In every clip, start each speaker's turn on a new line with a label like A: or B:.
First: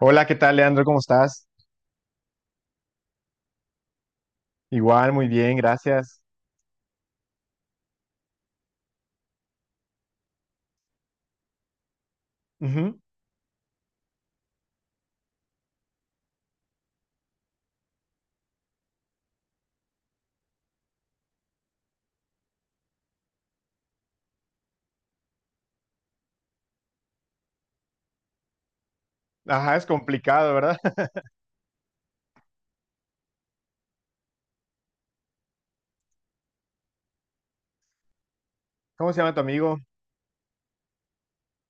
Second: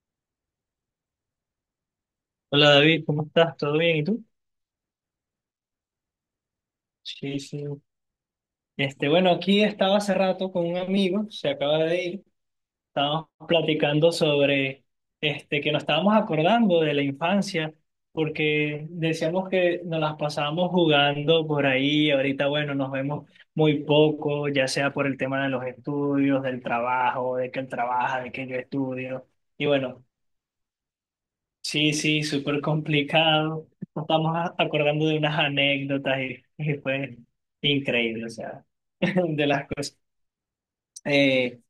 A: Hola, ¿qué tal, Leandro? ¿Cómo estás?
B: Hola David, ¿cómo estás? ¿Todo bien? ¿Y tú?
A: Igual, muy bien, gracias.
B: Sí, sí. Bueno, aquí estaba hace rato con un amigo, se acaba de ir.
A: Ujú.
B: Estábamos platicando sobre que nos estábamos acordando de la infancia, porque decíamos que nos las pasábamos jugando por ahí. Ahorita, bueno, nos vemos muy poco, ya sea por el tema de los estudios, del trabajo, de que él trabaja, de que yo estudio. Y
A: Ajá, es
B: bueno,
A: complicado, ¿verdad?
B: sí, sí, súper complicado. Nos estamos acordando de unas anécdotas y fue increíble, o sea,
A: ¿Cómo se llama tu
B: de las
A: amigo?
B: cosas. Eh,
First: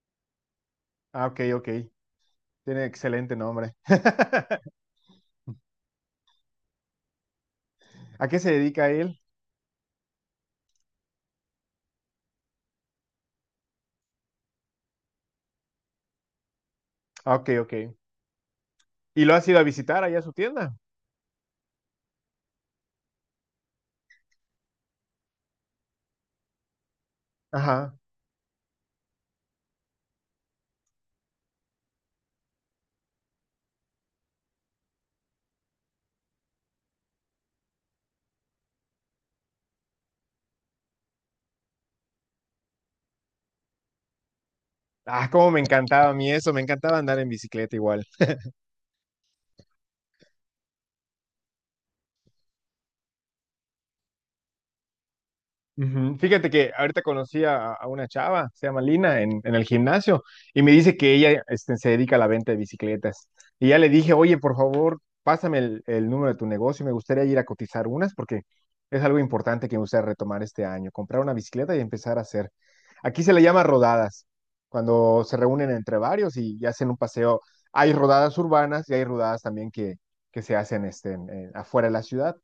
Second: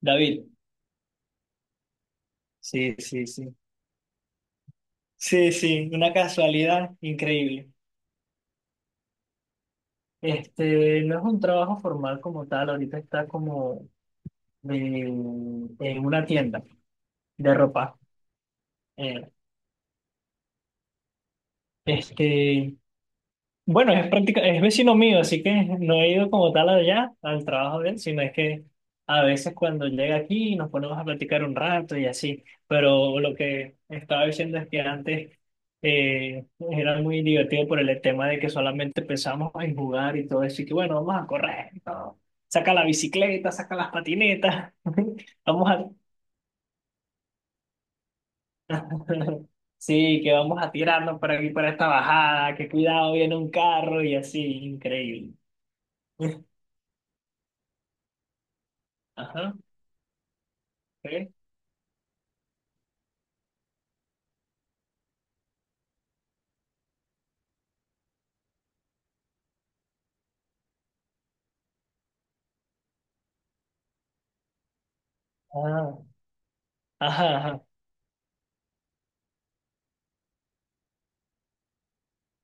B: David,
A: Ah, ok, ok. Tiene
B: sí, sí,
A: excelente
B: sí.
A: nombre.
B: Sí, sí, una casualidad increíble.
A: ¿A qué se dedica él?
B: Este, no es un trabajo formal como tal, ahorita está como de- en una tienda
A: Ah, ok,
B: de
A: ok.
B: ropa.
A: ¿Y
B: Eh,
A: lo has ido a visitar allá a su tienda?
B: este, Bueno, es práctica, es vecino mío, así que no he ido como tal allá al trabajo de
A: Ajá.
B: él, sino es que a veces cuando llega aquí nos ponemos a platicar un rato y así. Pero lo que estaba diciendo es que antes eh, era muy divertido por el tema de que solamente pensamos en jugar y todo eso. Y que bueno, vamos a correr, ¿no? Saca la bicicleta, saca las patinetas,
A: Ah, cómo me
B: vamos a
A: encantaba a mí eso, me encantaba andar en bicicleta igual.
B: sí, que vamos a tirarnos para aquí para esta bajada, que cuidado, viene un carro y así, increíble.
A: Ujú. Fíjate que ahorita conocí a, una chava, se llama Lina,
B: Ajá,
A: en el gimnasio, y me dice que
B: ¿qué?
A: ella este, se dedica a la venta de bicicletas. Y ya le dije, oye, por favor, pásame el número de tu negocio, me gustaría ir a cotizar unas, porque es algo importante que me gustaría retomar este año, comprar una bicicleta y empezar a hacer. Aquí se le llama rodadas, cuando se reúnen entre
B: Ah,
A: varios y hacen un
B: ajá,
A: paseo.
B: ajá.
A: Hay rodadas urbanas y hay rodadas también que se hacen este, afuera de la ciudad.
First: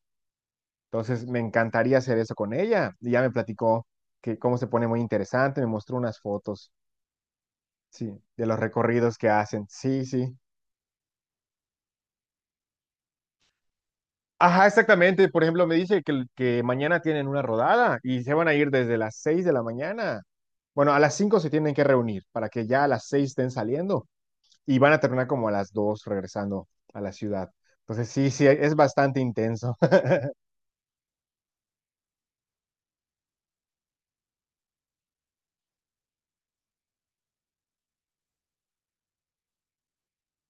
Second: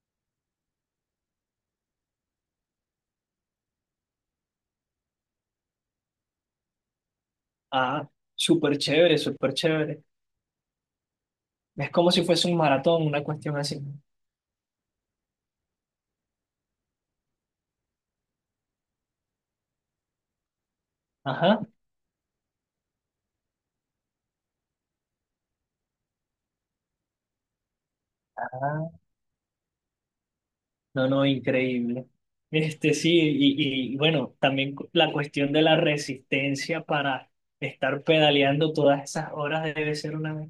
A: Entonces, me encantaría hacer eso con ella. Y ya me platicó que cómo se pone muy interesante, me mostró unas fotos,
B: Ah,
A: sí, de los
B: súper chévere,
A: recorridos que
B: súper
A: hacen.
B: chévere.
A: Sí, sí.
B: Es como si fuese un maratón, una cuestión así.
A: Ajá, exactamente. Por ejemplo, me dice que mañana tienen una rodada y se van a ir desde las 6 de la mañana. Bueno, a las 5 se
B: Ajá.
A: tienen que reunir para que ya a las 6 estén saliendo y van a terminar como a las 2 regresando a la ciudad. Entonces, sí, sí, es
B: Ah,
A: bastante intenso.
B: no, no, increíble. Este sí, y bueno, también la cuestión de la resistencia para estar pedaleando todas esas horas debe ser una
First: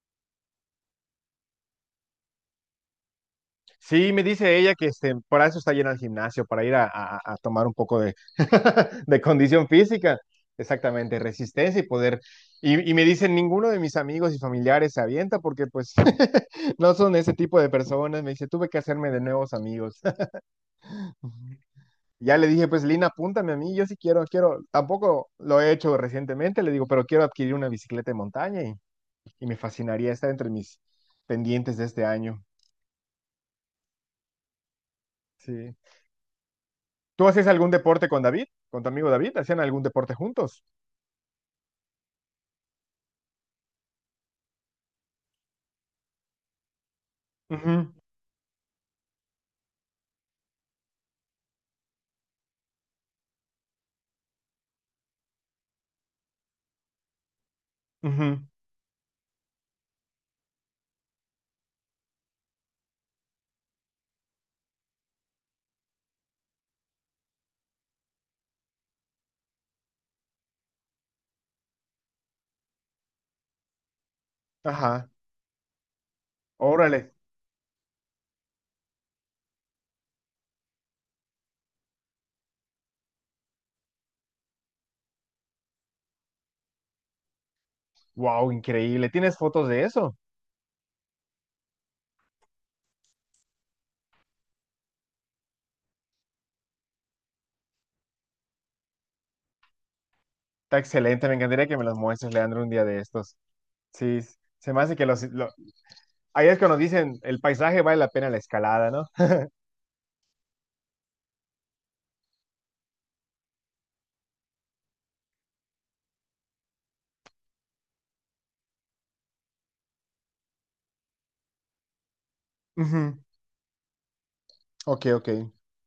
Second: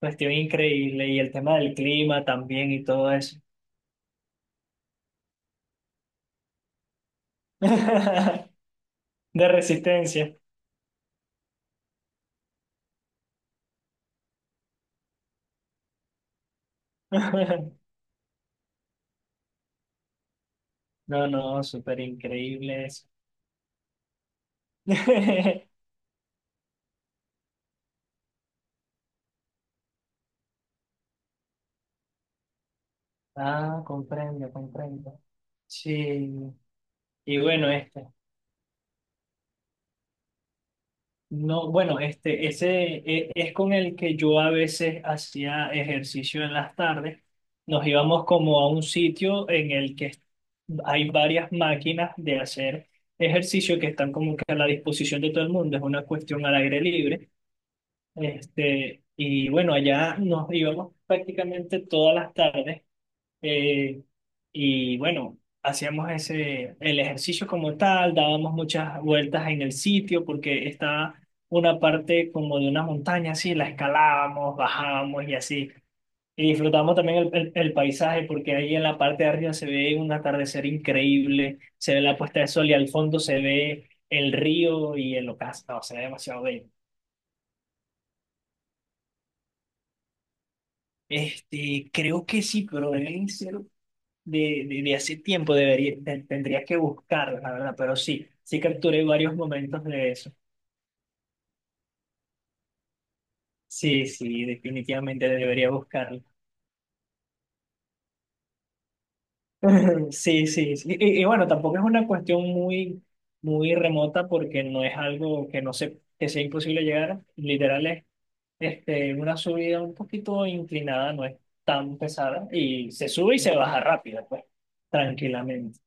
B: cuestión increíble. Y el tema del clima también y todo eso.
A: Sí, me dice ella que este, para eso está llena el gimnasio, para ir a, a tomar un poco de, de
B: De
A: condición física,
B: resistencia.
A: exactamente, resistencia y poder. Y me dicen, ninguno de mis amigos y familiares se avienta, porque pues no son ese tipo de personas. Me dice, tuve que hacerme de nuevos amigos.
B: No, no, súper
A: Ya le dije, pues
B: increíble eso.
A: Lina, apúntame a mí, yo sí quiero, quiero, tampoco lo he hecho recientemente, le digo, pero quiero adquirir una bicicleta de montaña, y me fascinaría estar entre mis pendientes de este año.
B: Ah, comprendo, comprendo.
A: Sí.
B: Sí,
A: ¿Tú
B: y
A: hacías
B: bueno,
A: algún deporte con David? ¿Con tu amigo David? ¿Hacían algún deporte juntos?
B: no, bueno, ese es, con el que yo a veces hacía ejercicio en las tardes. Nos
A: Ujú,
B: íbamos como a un sitio en el que hay varias máquinas de hacer ejercicio que están como que a la disposición de todo el mundo. Es una cuestión al aire libre.
A: ujú.
B: Este, y bueno, allá nos íbamos prácticamente todas las tardes. Eh, y bueno, hacíamos ese, el ejercicio como tal, dábamos muchas vueltas en el sitio porque estaba una parte como de una montaña, así la escalábamos,
A: Ajá.
B: bajábamos y así. Y disfrutábamos
A: Órale.
B: también el paisaje porque ahí en la parte de arriba se ve un atardecer increíble, se ve la puesta de sol y al fondo se ve el río y el ocaso, no, se ve demasiado bello.
A: Wow, increíble. ¿Tienes fotos de eso?
B: Este, creo que sí, pero deben ser de hace tiempo debería, tendría que buscarla, la verdad, pero sí, sí capturé varios momentos de eso.
A: Está excelente. Me encantaría que me las muestres, Leandro, un día de estos.
B: Sí,
A: Sí,
B: sí,
A: se me hace que
B: definitivamente debería buscarla.
A: ahí es cuando dicen, el paisaje vale la pena la escalada, ¿no?
B: Sí, sí, sí. Y bueno, tampoco es una cuestión muy, muy remota porque no es algo que no se, que sea imposible llegar. Literal es una subida un poquito inclinada, no es tan pesada y se
A: Ujú.
B: sube y se baja rápido, pues,
A: Ok, ok.
B: tranquilamente.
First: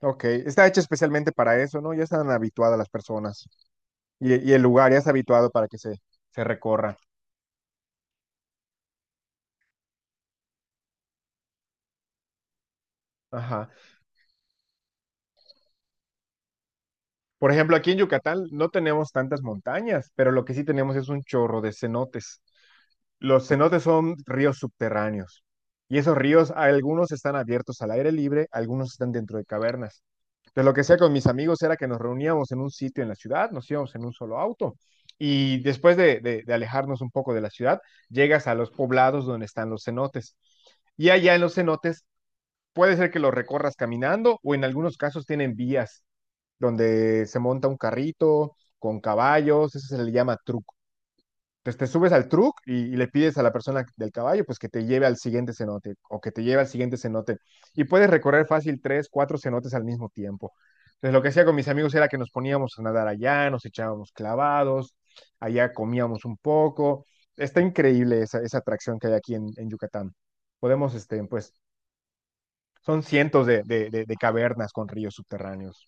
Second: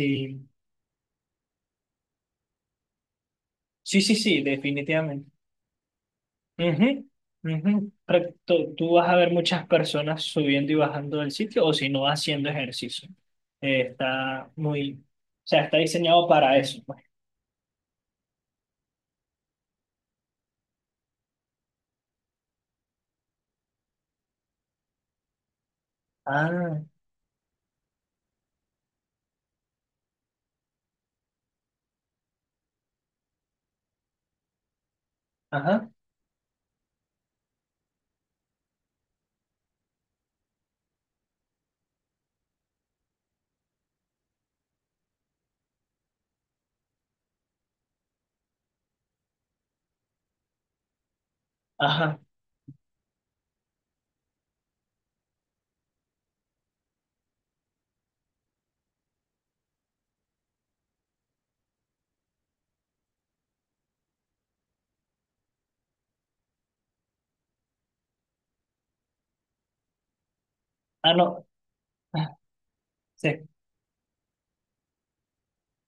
A: Ok. Está hecho especialmente para eso, ¿no? Ya están habituadas las personas.
B: sí, sí, sí,
A: Y el lugar ya está
B: definitivamente.
A: habituado para que se recorra.
B: Ujú, ujú. Pero tú vas a ver muchas personas subiendo y bajando del sitio o si no haciendo ejercicio.
A: Ajá.
B: Está muy, o sea, está diseñado para eso, pues.
A: Por ejemplo, aquí en Yucatán no tenemos tantas montañas, pero lo que sí tenemos es un chorro de cenotes. Los cenotes son ríos subterráneos, y esos ríos,
B: Ah,
A: algunos están abiertos al aire libre, algunos están dentro de cavernas. Entonces, lo que hacía con mis amigos era que nos reuníamos en un sitio en la ciudad, nos íbamos en un solo auto y
B: ajá,
A: después de, de alejarnos un poco de la ciudad, llegas a los poblados donde están los cenotes. Y allá en los cenotes puede ser que los recorras caminando, o en algunos casos tienen vías donde se monta un carrito con caballos, eso se le llama truco. Entonces te subes
B: ajá.
A: al truck y le pides a la persona del caballo pues que te lleve al siguiente cenote o que te lleve al siguiente cenote, y puedes recorrer fácil tres, cuatro cenotes al mismo tiempo. Entonces lo que hacía con mis amigos era que nos poníamos a nadar allá, nos echábamos clavados, allá comíamos un poco. Está increíble esa, esa atracción que hay aquí en Yucatán. Podemos,
B: Ah,
A: este,
B: no.
A: pues,
B: Ah,
A: son cientos
B: se,
A: de de cavernas con ríos subterráneos.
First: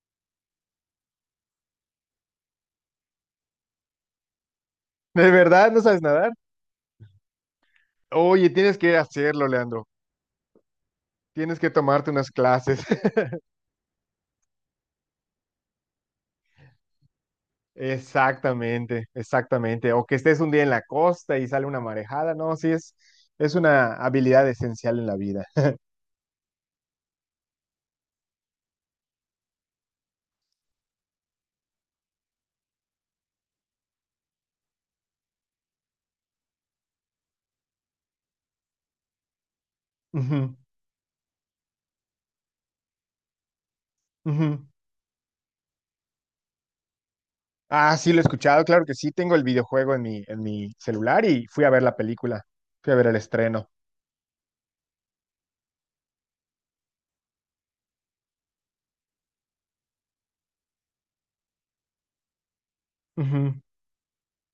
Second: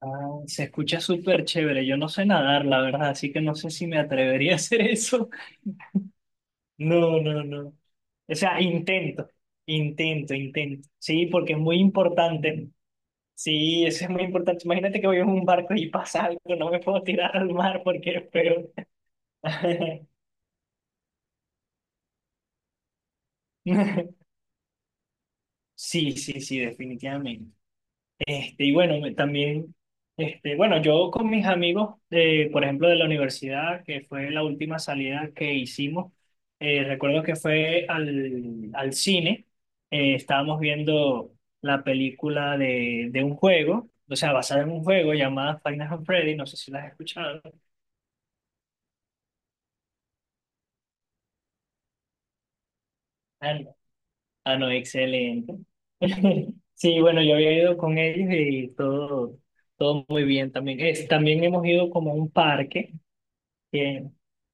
B: ah, se escucha súper chévere. Yo no sé nadar, la verdad, así que no sé si me atrevería a hacer eso.
A: ¿De verdad no sabes nadar?
B: No, no, no. O
A: Oye,
B: sea,
A: tienes que hacerlo, Leandro.
B: intento. Sí, porque es
A: Tienes que
B: muy
A: tomarte unas
B: importante.
A: clases.
B: Sí, eso es muy importante. Imagínate que voy en un barco y pasa algo, no me puedo tirar al mar porque es peor.
A: Exactamente, exactamente. O que estés un día en la costa y sale una marejada. No, sí, es una habilidad esencial en la vida.
B: Sí, sí, sí, definitivamente. Y bueno, también, bueno, yo con mis amigos, por ejemplo, de la universidad, que fue la última salida que hicimos, recuerdo que fue al cine,
A: Ujú,
B: estábamos viendo la película de un juego, o sea, basada
A: ujú.
B: en un juego llamada Final Fantasy Freddy, no sé si la has escuchado.
A: Ah, sí, lo he escuchado. Claro que sí, tengo el videojuego en mi celular, y fui a ver la película. Fui a ver el estreno.
B: Ah, no, excelente. Sí, bueno, yo había ido con ellos y todo, todo muy bien también. Es, también hemos ido como a un parque, que,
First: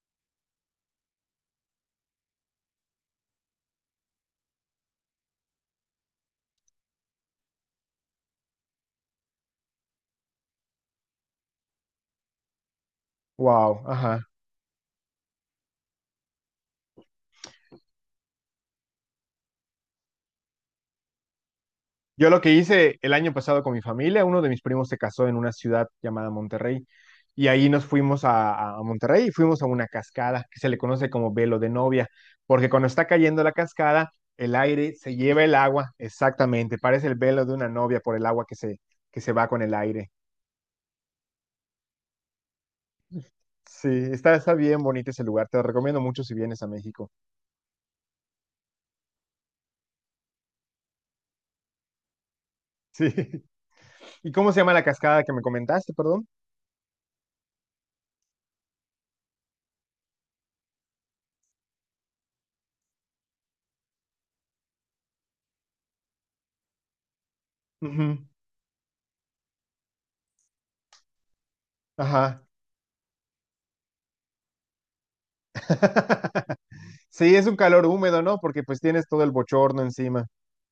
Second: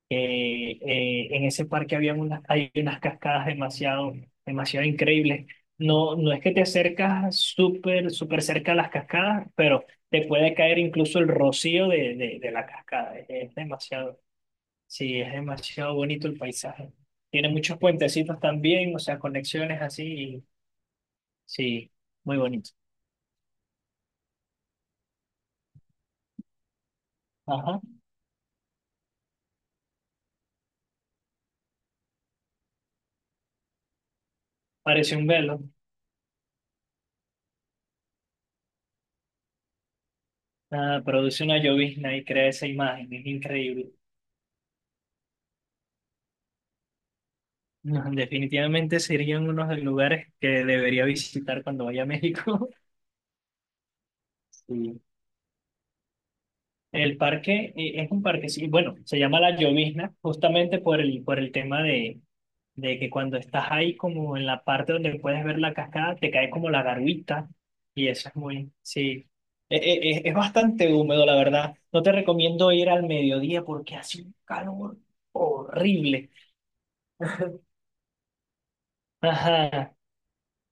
B: en ese parque había unas, hay unas cascadas demasiado, demasiado increíbles. No, no es que te acercas súper, súper cerca a las cascadas, pero te puede caer incluso el rocío de la cascada. Es
A: Wow,
B: demasiado,
A: ajá.
B: sí, es demasiado bonito el paisaje. Tiene muchos puentecitos también, o sea, conexiones así. Sí,
A: Yo
B: muy
A: lo que
B: bonito.
A: hice el año pasado con mi familia, uno de mis primos se casó en una ciudad llamada Monterrey, y ahí
B: Ajá.
A: nos fuimos a Monterrey y fuimos a una cascada que se le conoce como velo de novia, porque cuando está cayendo la cascada, el aire
B: Parece
A: se
B: un
A: lleva el
B: velo.
A: agua, exactamente, parece el velo de una novia por el agua que se va con el aire.
B: Ah, produce una llovizna y crea esa imagen. Es
A: Sí,
B: increíble.
A: está, está bien bonito ese lugar, te lo recomiendo mucho si vienes a México.
B: No, definitivamente serían unos de los lugares que debería visitar cuando vaya a México.
A: Sí. ¿Y cómo se llama la
B: Sí.
A: cascada que me comentaste, perdón?
B: El parque, es un parque, sí, bueno, se llama La Llovizna justamente por por el tema de que cuando estás ahí como en la parte donde puedes ver la cascada, te cae como la garguita y
A: Ujú.
B: eso es muy, sí, es bastante húmedo, la verdad. No te
A: Ajá.
B: recomiendo ir al mediodía porque hace un calor horrible.
A: Sí, es un calor húmedo, ¿no? Porque pues tienes todo el bochorno
B: Ajá,
A: encima.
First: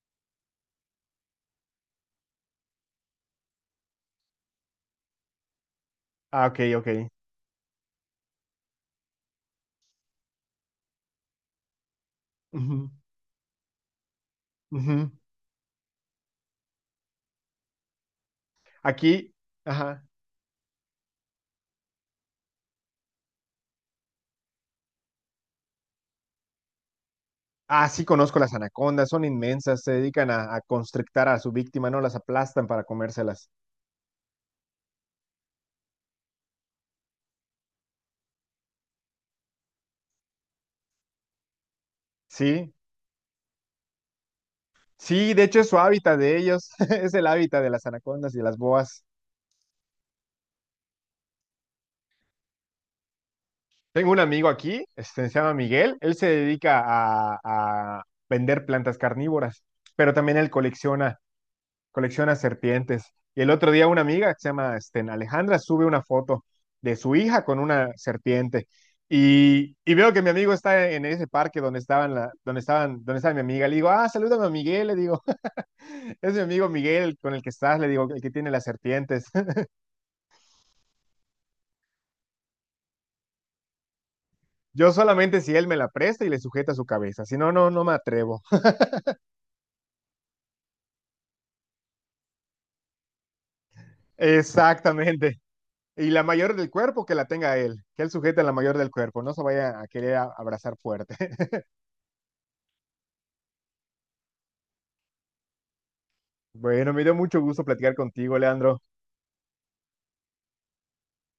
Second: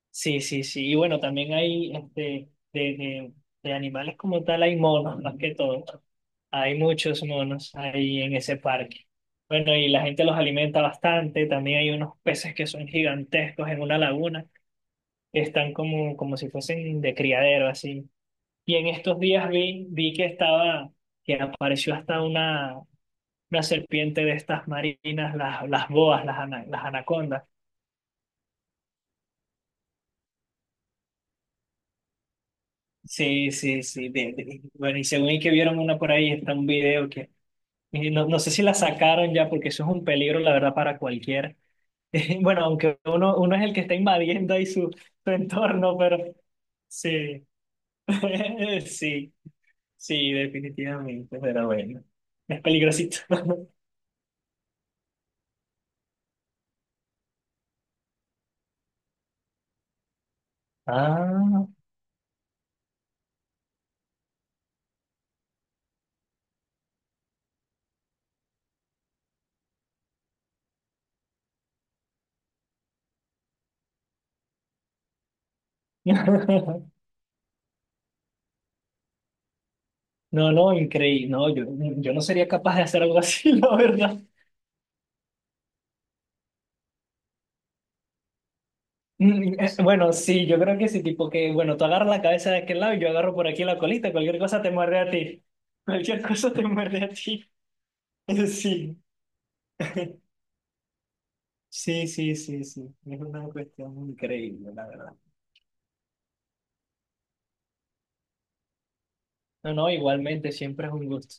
B: sí, sí, sí. Y bueno, también hay de animales como tal, hay monos más que todo.
A: Ah, ok,
B: Hay
A: ok.
B: muchos monos ahí en ese parque. Bueno, y la gente los alimenta bastante. También hay unos peces que son
A: Ujú,
B: gigantescos en una laguna,
A: ujú.
B: que están como, como si fuesen de criadero, así. Y en estos
A: Aquí,
B: días
A: ajá.
B: vi que estaba, que apareció hasta una serpiente de estas marinas, las boas, las anacondas.
A: Ah, sí conozco las anacondas, son inmensas, se dedican a constrictar a su víctima, ¿no? Las aplastan para comérselas.
B: Sí, sí, sí. Bueno, y según y que vieron una por ahí, está un video que y no, no sé si la sacaron ya, porque eso es un peligro, la verdad, para cualquiera. Bueno,
A: Sí,
B: aunque uno es el que está invadiendo ahí su, su
A: sí, de hecho es su
B: entorno, pero
A: hábitat de ellos, es el
B: sí,
A: hábitat de las anacondas y de las boas.
B: sí, sí, definitivamente, pero bueno, es peligrosito.
A: Tengo un amigo aquí, este, se llama Miguel, él se dedica a vender plantas carnívoras, pero también él colecciona
B: Ah,
A: serpientes. Y el otro día una amiga que se llama este, Alejandra sube una foto de su hija con una serpiente. Y veo que mi amigo está en ese parque donde estaban la, donde estaban, donde estaba mi amiga. Le digo, ah, salúdame a Miguel, le digo, es mi amigo Miguel con el que estás, le digo, el que tiene las serpientes.
B: no, no, increíble, no, yo no sería capaz de hacer algo así, la verdad.
A: Yo solamente si él me la presta y le sujeta su cabeza, si no, no, no me atrevo.
B: Mm, bueno, sí, yo creo que sí, tipo que, bueno, tú agarras la cabeza de aquel lado y yo agarro por aquí la colita,
A: Exactamente. Y
B: cualquier
A: la
B: cosa
A: mayor
B: te
A: del
B: muerde
A: cuerpo
B: a
A: que la
B: ti,
A: tenga él, que él sujete la mayor del
B: sí.
A: cuerpo, no se vaya a querer abrazar fuerte.
B: Sí, sí, sí, sí. Es una cuestión increíble, la verdad.
A: Bueno, me dio mucho gusto platicar contigo, Leandro.
B: No, no, igualmente, siempre es un gusto.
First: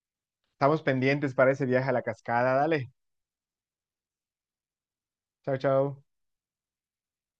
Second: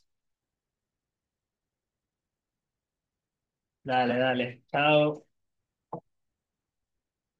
A: Estamos pendientes para ese viaje a la cascada. Dale.
B: Dale, dale. Chao.
A: Chao, chao.